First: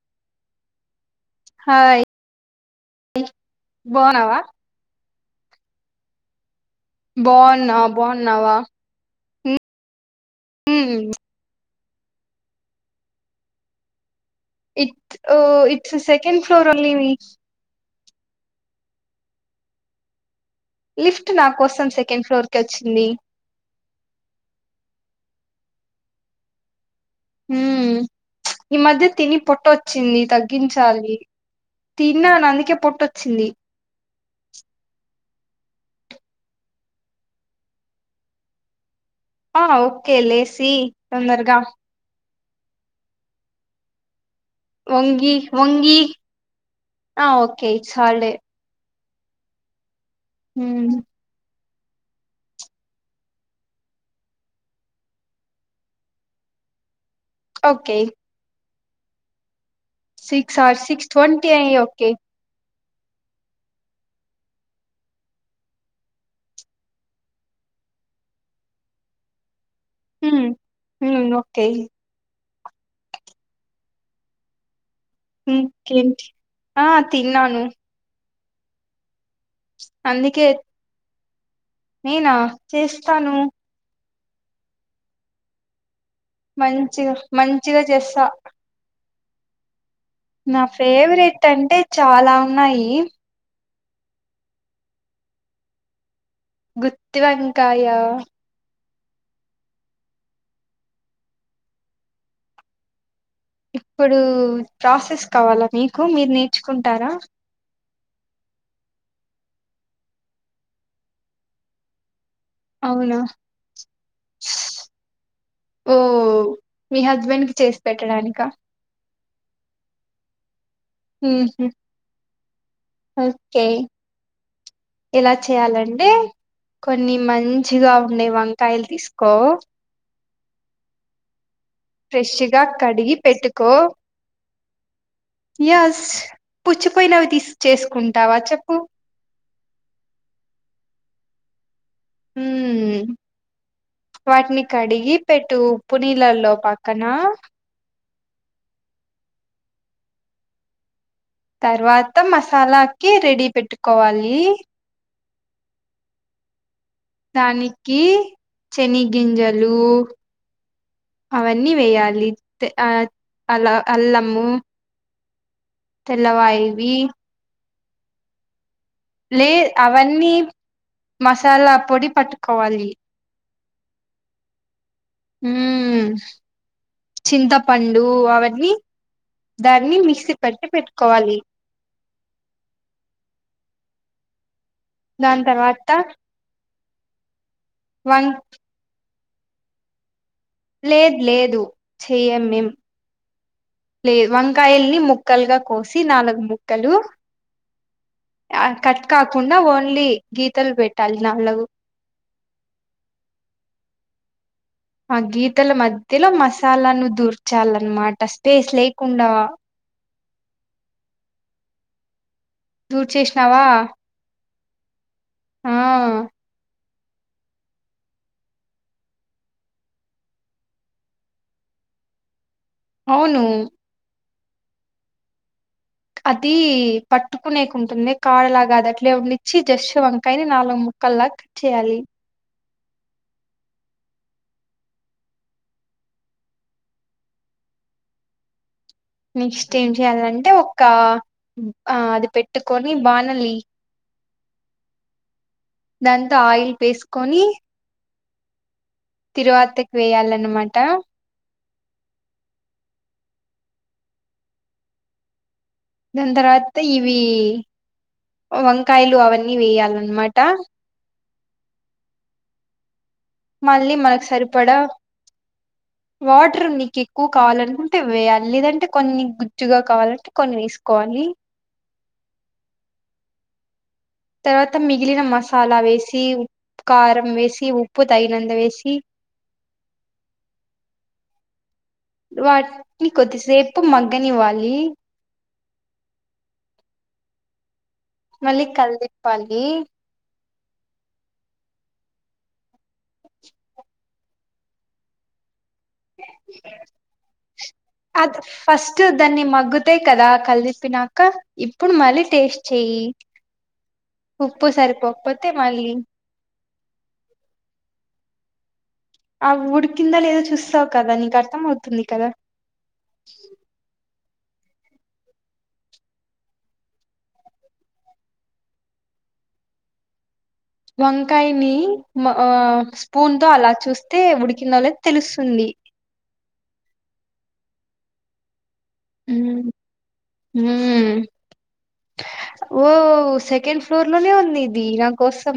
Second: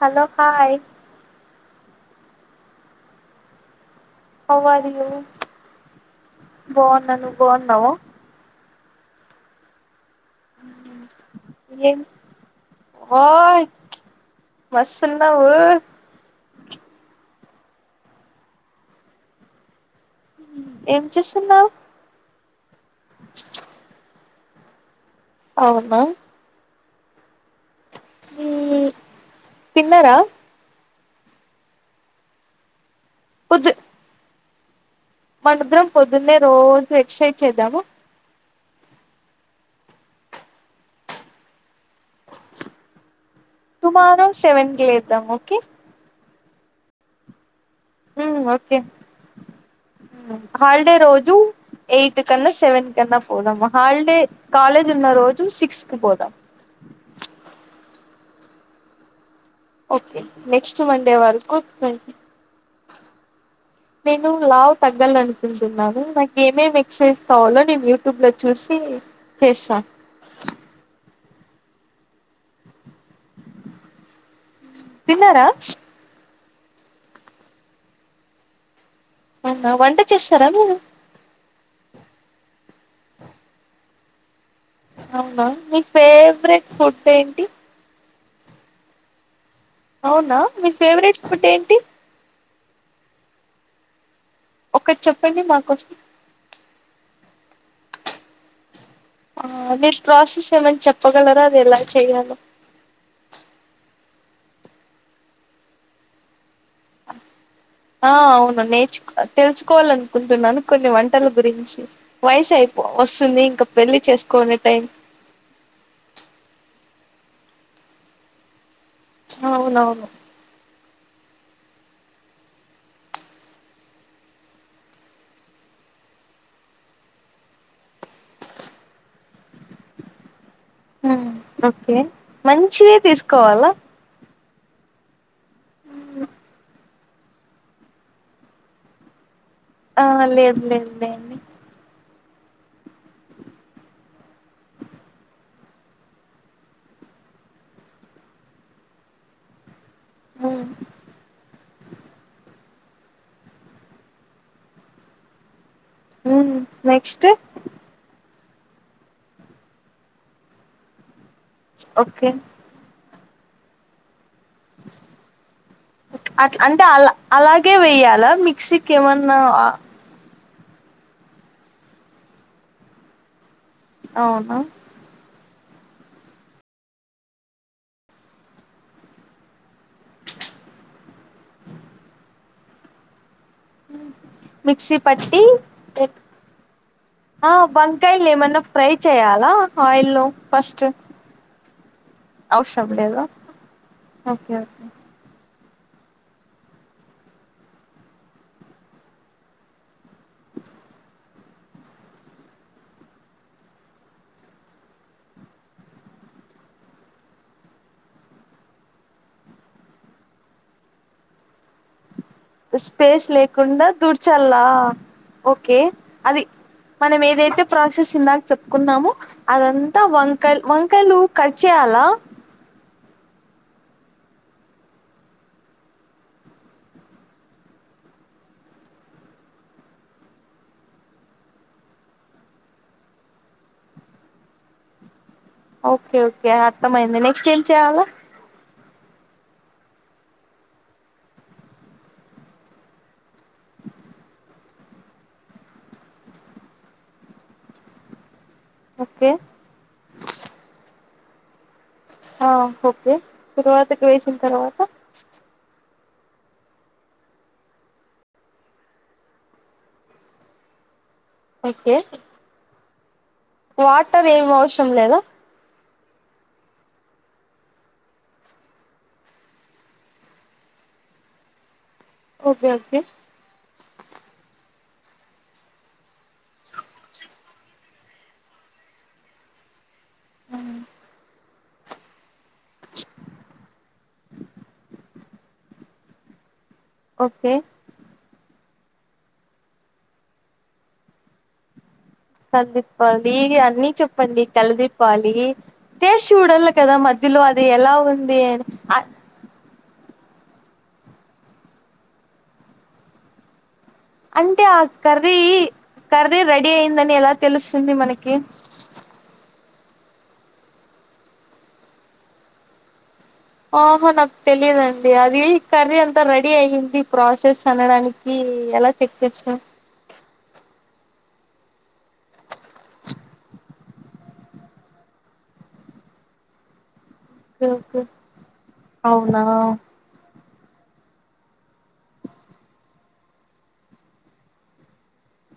Hello hi hi ఇ అవ్వాలి మేము బాన్నా బాగున్నావ బాగున్నావా? ఉమ్ ఏ hi it oh it's second floor ఇవి ఏం లిఫ్ట్ నా చేస్తున్నావు కోసం సెకండ్ ఫ్లోర్ కి వచ్చింది. అవునా హ్మ్ ఈ మ్మ్ మధ్య తిని పొట్ట తిన్నారా వచ్చింది, తగ్గించాలి. తిన్నాను అందుకే పొట్టొచ్చింది. పొద్దు మనిద్దరం పొద్దున్నే రోజు ఎక్ససైజ్ చేద్దాము. ఆ ఓకే లేసి తొందరగా తుమారో వంగి వంగి, ఆ ఓకే ఇట్స్ హాలిడే. మ్మ్ ఓకే హాలిడే మ్మ్ రోజు. ఎయిత్ కన్నా సెవెన్ కన్నా పోదాము, హాలిడే కాలేజ్ ఉన్న రోజు సిక్స్ కి పోదాం. Okay okay six or next six Monday twenty వరకు అయ్యి ట్వ ఓకే నేను లావు తగ్గలనుకుంటున్నాను, నాకు ఏమేమి ఎక్ససైజ్ కావాలో నేను యూట్యూబ్ లో చూసి సి చేసా తేయ్ ఉ ఆ తిన్నాను అవును వంట అందుకే చేస్తరా మీరు? నేనా చేస్తాను. అవునా నెక్స్ట్ మంచి మంచిగా చేస్తా అవునా నా మీ ఫేవరెట్ ఫుడ్ ఏంటి అంటే చాలా ఉన్నాయి. ఒకటి చెప్పండి నాకోసం. గుత్తివంకాయా ఆ మీరు ప్రాసెస్ ఏమన్న చెప్పగలరా అది ఎలా చెయలో? ఇప్పుడు ప్రాసెస్ కావాలా మీకు, మీరు నేర్చుకుంటారా? ఆ అవును నేర్చు తెలుసుకోవాలనుకుంటున్నాను కొన్ని వంటల గురించి. వయసైపో అవునా వస్తుంది ఇంక పెళ్లి చేసుకోనే టైం. ఓ మీ హస్బెండ్ కి చేసి పెట్టడానిక? అవునవును ఉహు ఓకే ఎలా చెయాలండి? కొన్ని మంచిగా ఉండే వంకాయలు తీసుకో. ఉమ్ ఓకే, ఫ్రెష్ గా మంచివే కడిగి తీసుకోవాలా? పెట్టుకో యస్, పుచ్చిపోయినవి తీస్ చేసుకుంటావా చెప్పు? ఆ లేదు లేదు లేండి. ఉమ్ వాటిని కడిగి పెట్టు, ఉప్పు నీలల్లో పక్కన ఉమ్ తర్వాత మసాలాకి రెడీ పెట్టుకోవాలి. ఉమ్ దానికి చెని గింజలు అవన్నీ ఓకే వేయాలి, త్ ఆ అలా అల్లము అట్ అంటే తెల్లవాయివి అలా అలాగే వేయాల మిక్సీ లే అవన్నీ మసాలా పొడి పట్టుకోవలి. అవున ఉ చింతపండు అవన్నీ దాన్ని మిక్సీ పట్టి పెట్టుకోవాలి మిక్స పట్టి దాని తర్వాత పెట్ ఆ వం బంకాయలు ఏమన్నా ఫ్రై చేయాలా ఆయిల్ ఫస్ట్ లేదు లేదు చెయం మేం అవసరం లేదా లేదు ఓకే ఓకే వంకాయల్ని ముొక్కలుగా కోసి నాలుగు ముక్కలు ఆ కట్ కాకుండా ఓన్లీ గీతలు పెట్టాలి నళ్ళగు ఆ గీతల మధ్యలో మసాలాను్వు దూర్చాలన్నమాట స్పేస్ లేకుండా స్పేస్ దూర్చేసినావా లేకుండా దుడ్చలా ఆ ఓకే అది మనం ఏదైతే ప్రాసెస్ ఇందాక చెప్పుకున్నామో అదంతా వంకాలు వంకాయలు కట్ చేయాలి లా అవును అది పట్టుకునేకి ఉంటుంది కాడలాగా అది అట్లే ఉండించిి జస్ వంకాయని నాలుగ ము కలాక్ చేయాలి ఓకే ఓకే అర్థమయింది నెక్స్ట్ ఏం చేయాలా నెక్స్ట్ ఏం చెయాలంటే ఒక ఆ అది పెట్టుకొని బానలి దాంతో ఆయిల్ వేసుకొని ఓకే తిరువాతకి వేయాలన్నమాట ఆ ఓకే తిరువాతకి వేసిన తర్వాత దని తర్వాత ఇవి వంకాయలు అవన్నీ వేయాలన్నమాట ఓకే మళ్ళీ మనకు వాటర్ ఏం సరిపడా అవసరం లేదా వాటర్ నీకి ఎక్కువ కావాలినుకుంటే వేయాల లేదంటే కొన్ని గుజ్జుగా కావాలంటే కొన్ని వేసుకోవాలి లి ఓకే ఓకే తర్వాత మిగిలిన మసాలా వేసి ఉకారం వేసి ఉ ఉప్పు తగినంత వేసి వాటిని కొద్దిసేపు మగ్గని ఇవ్వాలి ఓకే మళ్లీ కలదిప్పాలి కలదీప్పాలి అన్నిీ చెప్పండి కలదీప్పాలి టేస్ట్ చూడల్ల కదా మధ్యలో అది ఎలా ఉంది అది అని ఆ ఫస్ట్ దాన్ని మగ్గుతాయి కదా కలిలిప్పినాక ఇప్పుడు మళ్ళీ టేస్ట్ చెయ్య అంటే ఆ కరది మళ్ళీ కరది రెడ్ డి అయిందని ఎలా తెలుస్తుంది మనకి ఆ వు ఉడికిందా లేదో చూస్తావు కదా నీకు అర్థం అవుతుంది కదా ఆహా నాకు తెలిదుండి అది కర్రీ అంతా రెడీ అయి్యంది ప్రాసెస్ అనడానికి కి ఎలా చెక్ చేస్తాం వంకాయని మో ఆ స్పూన్ తో అలా చూస్తే ఉడికిందో లేదో తెలుస్తుంది ఓకే ఓకే అవునా ఉ ఓ సెకండ్ ఫ్లోర్ లోనే ఉంది ఇది నా కోసం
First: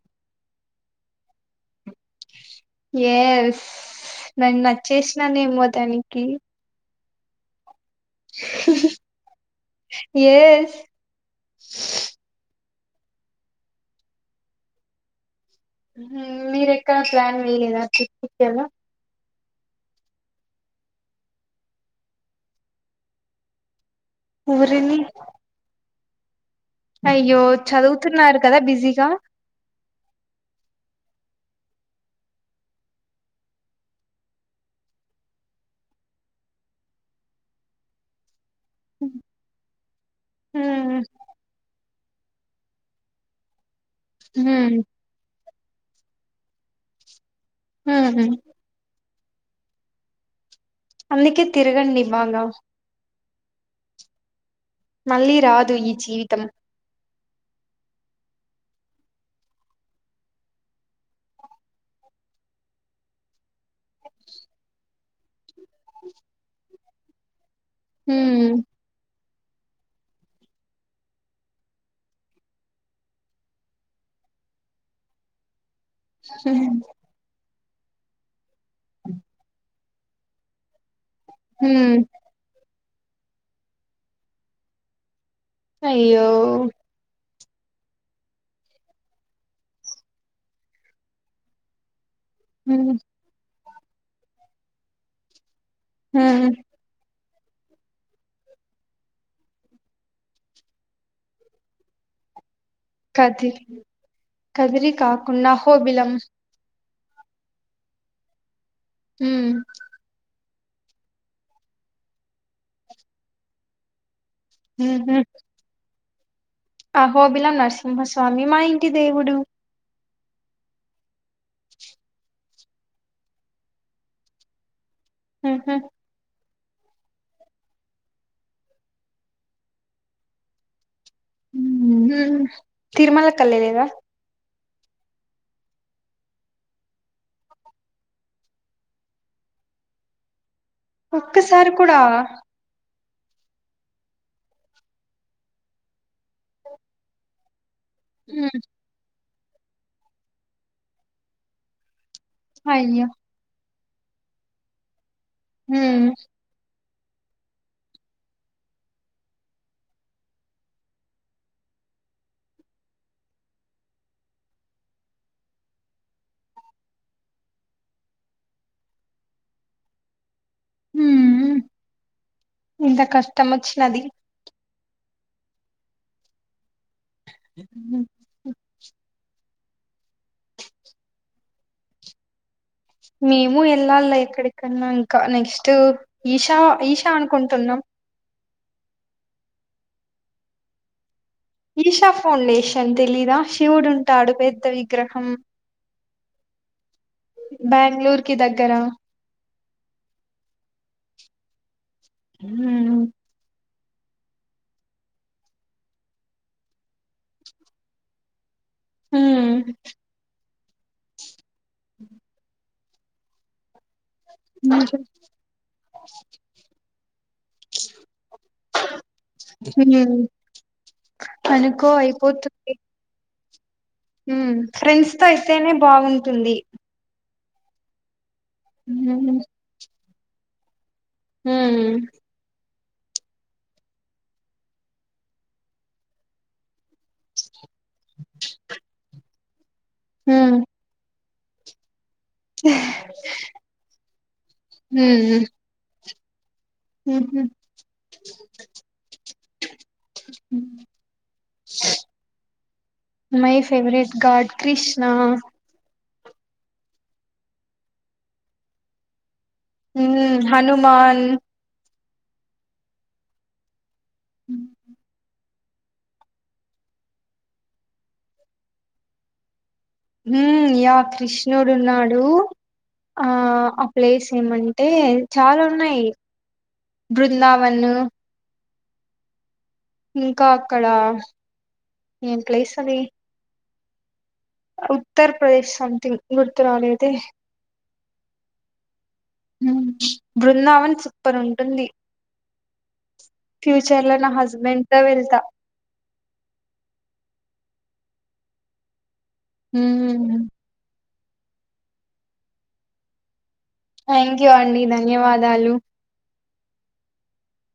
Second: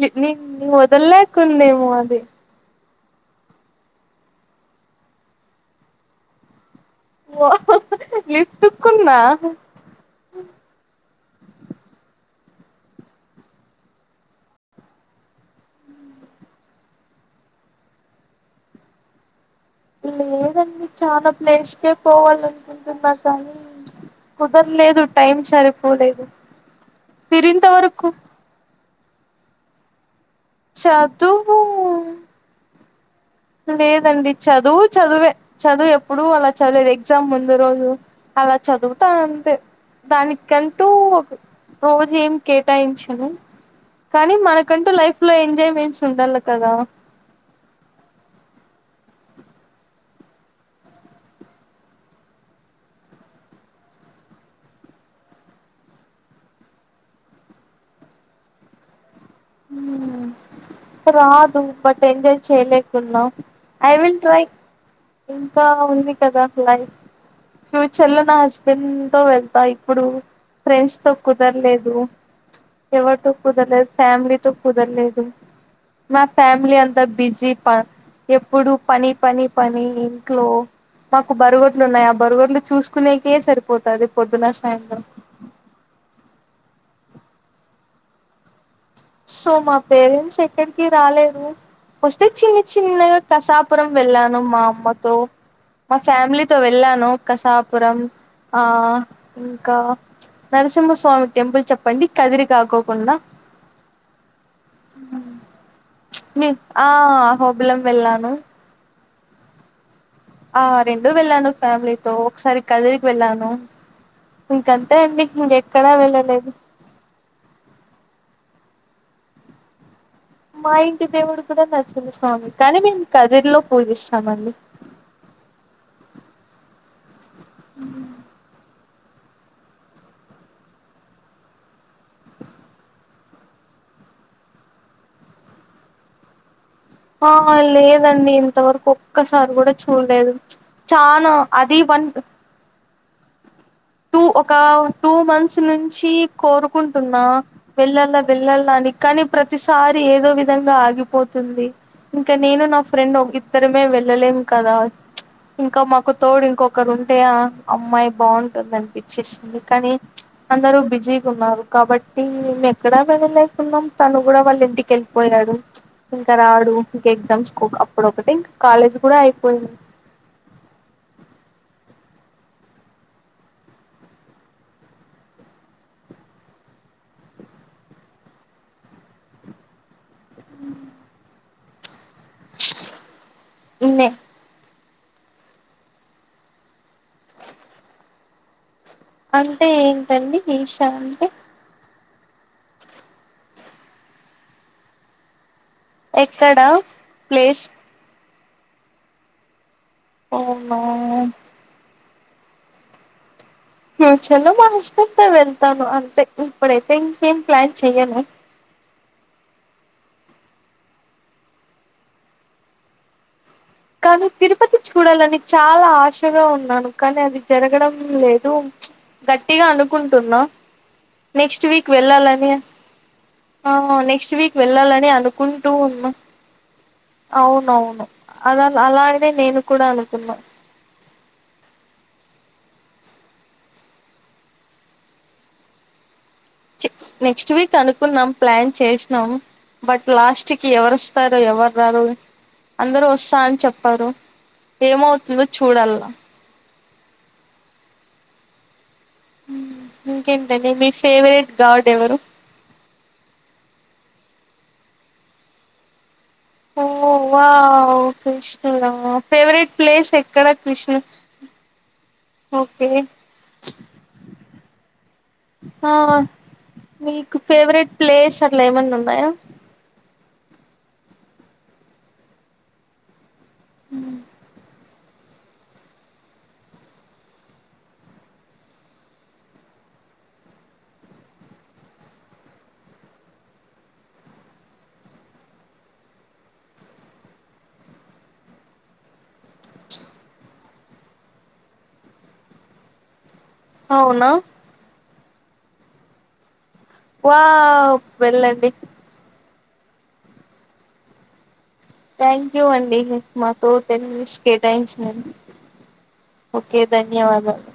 నిన్నే వదల్లేకుందేమో అది ఎస్ నన్ను నచ్చేసినాను ఏమో దానికి ఓ హూ ఎద్దు కూడనా ఎస్ ఉ మీర ఎక్కడ ప్లాన్ వేయలేదా ట్రిప్కిక్కలా లేదండి చాల ప్లేస్కే పోవాల అనుకుంటున్నా కానీ ఊరిని కుదర్లేదు టైం సరిపోలేదు అయ్యో మీరింత వరకు చదువుతున్నారు కదా బిజీగ చదువు లేదండి చదువు చదువే చదువు ఎప్పుడు అలా చదిలేదు ఎగ్జామ్ ముందు రోజు అల చదువుతా అంతే దానికంటూ మ్మ్ ఒ రోజు ఏం కేటాయించను కానీ మ్మ్ మనకంటూ లైఫ్ లో ఎంజాయ్ మెంట్స్ ఉండల కదా హు హు అందుకే తిరుగండి బాగ మళ్ళీ రాదు ఈ జీవితం హు రాదు బట్ ఎంజాయ్ చేయలేకున్నా ఐ విల్ ట్రై ఇంకా ఉంది కదా లైఫ్ ఫ్యూచర్ లో న మ్మ్ హస్బెండ్ తో వెళ్ ఇప్పుడు ఫ్రెండ్స్ తో కుదరలేదు ఎవరితో కుదరలేదు ఫ్యామిలీ కుదరలేదు మా ఫ్యామిలీ అంతా బిజీ ప ఎ ప్పుడు పని పని పని ఇంట్లో మాకు బరుగడ్లు మ్మ్ ఉన్నాయి ఆ బరుగడ్లు చూస్ కునేకే సరిపోతాది పొద్దున్న సాయంత్రం అయ్యో సో మా పేరెంట్స్ ఎక్కడికి రాలేరు వస్తే చిన్న ఉమ్ చిన్నగా కసా పురం వెళ్ళాను మా అమ్మతో మా ఉమ్ ఫ్యామిలీతో వెళ్ళాను కసాపురం ఆ ఇంకా నరసింహస్వామి టెంపుల్ చెప్పండి కదిరి కకో కదిరి కదిరి కాకుండా ఆహోబిలం మీ ఆ అహోబిలం వెళ్ళాను హు ఆ రెండూ వెళ్ళాను ఫ్యామిలీతో ఒకసారి కదిరికి వెళ్ళాను ఇంకంతే అండి ఇక ఎక్కడా వెళ్ళలేదు ఆహోబిలాం నర్సింహస్వామి మా ఇంటి దేవుడు మా ఇంటి దేవుడు కూడ నరసింహస్వామి కానీ మేము కదిరిలో పూజిస్తామండి హు హు ఉ తిరుమల కళ్ళలేద ఆ లేదండి ఇంతవరకు ఒక్కసారి కూడ చూడలేదు చాన ఒక్కసారి అది కూడా వన్ టూ ఒక టూ మంత్స్ నుంచి కోరుకుంటున్నా వెళ్ళల్లా ఉమ్ వెళ్ళలా అని కానీ ప్రతిసారి ఏదో విధంగా ఆగిపోతుంది ఇంకా నేను నా అయ్యో ఫ్రెండ్ ఇద్దరమే వెళ్ళలేం కదా ఇంకా ఉమ్ మాకు తోడు ఇంకొక్ ఒక్కరు ఉంటే అమ్మాయి బాగు [unintelligible] అనిపించేస్తుంది కానీ అందరుూ బిజీగా ఉన్నారు కాబట్టి నేను ఎక్కడా వెళ్ళలే న్నాం తను కూడ వాళ్ళు ఇంటికి వెళ్ళిపోయాడు ఇంకా రాడు ఇంక ఎగ్జామ్స్ అప్పుడు ఒకటి ఇంకా కాలేజ్ కూడ అయిపోయింది హు ఎంత కష్టం వచ్చినది ఉమ్. అ మేము ఇన్నే వెళ్ళాలల ఎక్కడిక ఇంకా నెక్స్ట్ ఈషా ఈషా అనుకుంటున్నాం అంటే ఏంటండి ఈష అంటే ఈషా ఫౌండేషన్ తెలీద శివుడుంటాడు పెద్ద విగ్రహం ఎక్కడ ప్లేస్ బెంగళూరు కి దగ్గరా ఓ నో మ్ ఫ్యూచర్లో మా హస్బెండ్తో వెళ్తాను అంతే ఇప్పుడైతే ఇంకేం ప్లాన్ చెయ్యను. హ్మ్ కానీ తిరుపతి ఉమ్ చూడాలని చాలా ఆశగా ఉన్నాను కానీ అది జరగడం లేదు గట్టిగా అనుకుంటున్నా. నెక్స్ట్ అనుకో వీక్ వెళ్ళాలని అయిపోతుంది ఆ నెక్స్ట్ వీక్ ఉమ్ వెళ్ళాలని ఫ్రెండ్స్ తో అనుకుంటూ అయితేనే ఉన్న. బాగుంటుంది అవునవును. అద ఉమ్ అలాగనే నేన్ కూడా అనుకున్నా. హ్మ్ చి నెక్స్ట్ వీక్ అనుకున్నాం ప్లాన్ చేసినం బట్ ఉమ్ లాస్ట్కి ఎవర్ స్తారో ఎవర్ రారో అందరూ వస్తా అని చెప్పారు ఏమవుతుందో చూడల్లా మ్ హ్ ఇంకేంటండి మీ ఫేవరెట్ గాడ్ ఎవరు? కృష్ణా ఓ వావ్ కృష్ణుడా ఫేవరెట్ ప్లేస్ ఉమ్ ఎక్కడ కృష్ణ హనుమాన్ ఓకే అ ఆ నీకు ఫేవరెట్ ప్లేస్ అట్ల ఏమన్న ఉన్నయా హ్మ్ యా కృష్ణుడున్నాడు. ఆ ఆ ప్లేస్ ఏమం టే చాలా ఉన్నాయి బృందావన్ ఇంకా అక్కడా ఏం ప్లేస్ అది ఉత్తర్ ప్రదేశ్ సమ్థింగ్ గుర్తురాలేదే మ్ బృందావన్ సూపర్ ఉంటుంది. ఫ్యూచర్లో అవునా నా హస్బెండ్తో వెళ్తా. వావ్ వెళ్ళండి. మ్ థ్యాంక్ యూ అండి మాతో టెన్ మినిట్స్ థ్యాంక్ యూ అండి కేటాయించినం ధన్యవాదాలు ఓకే ధన్యవాదాలు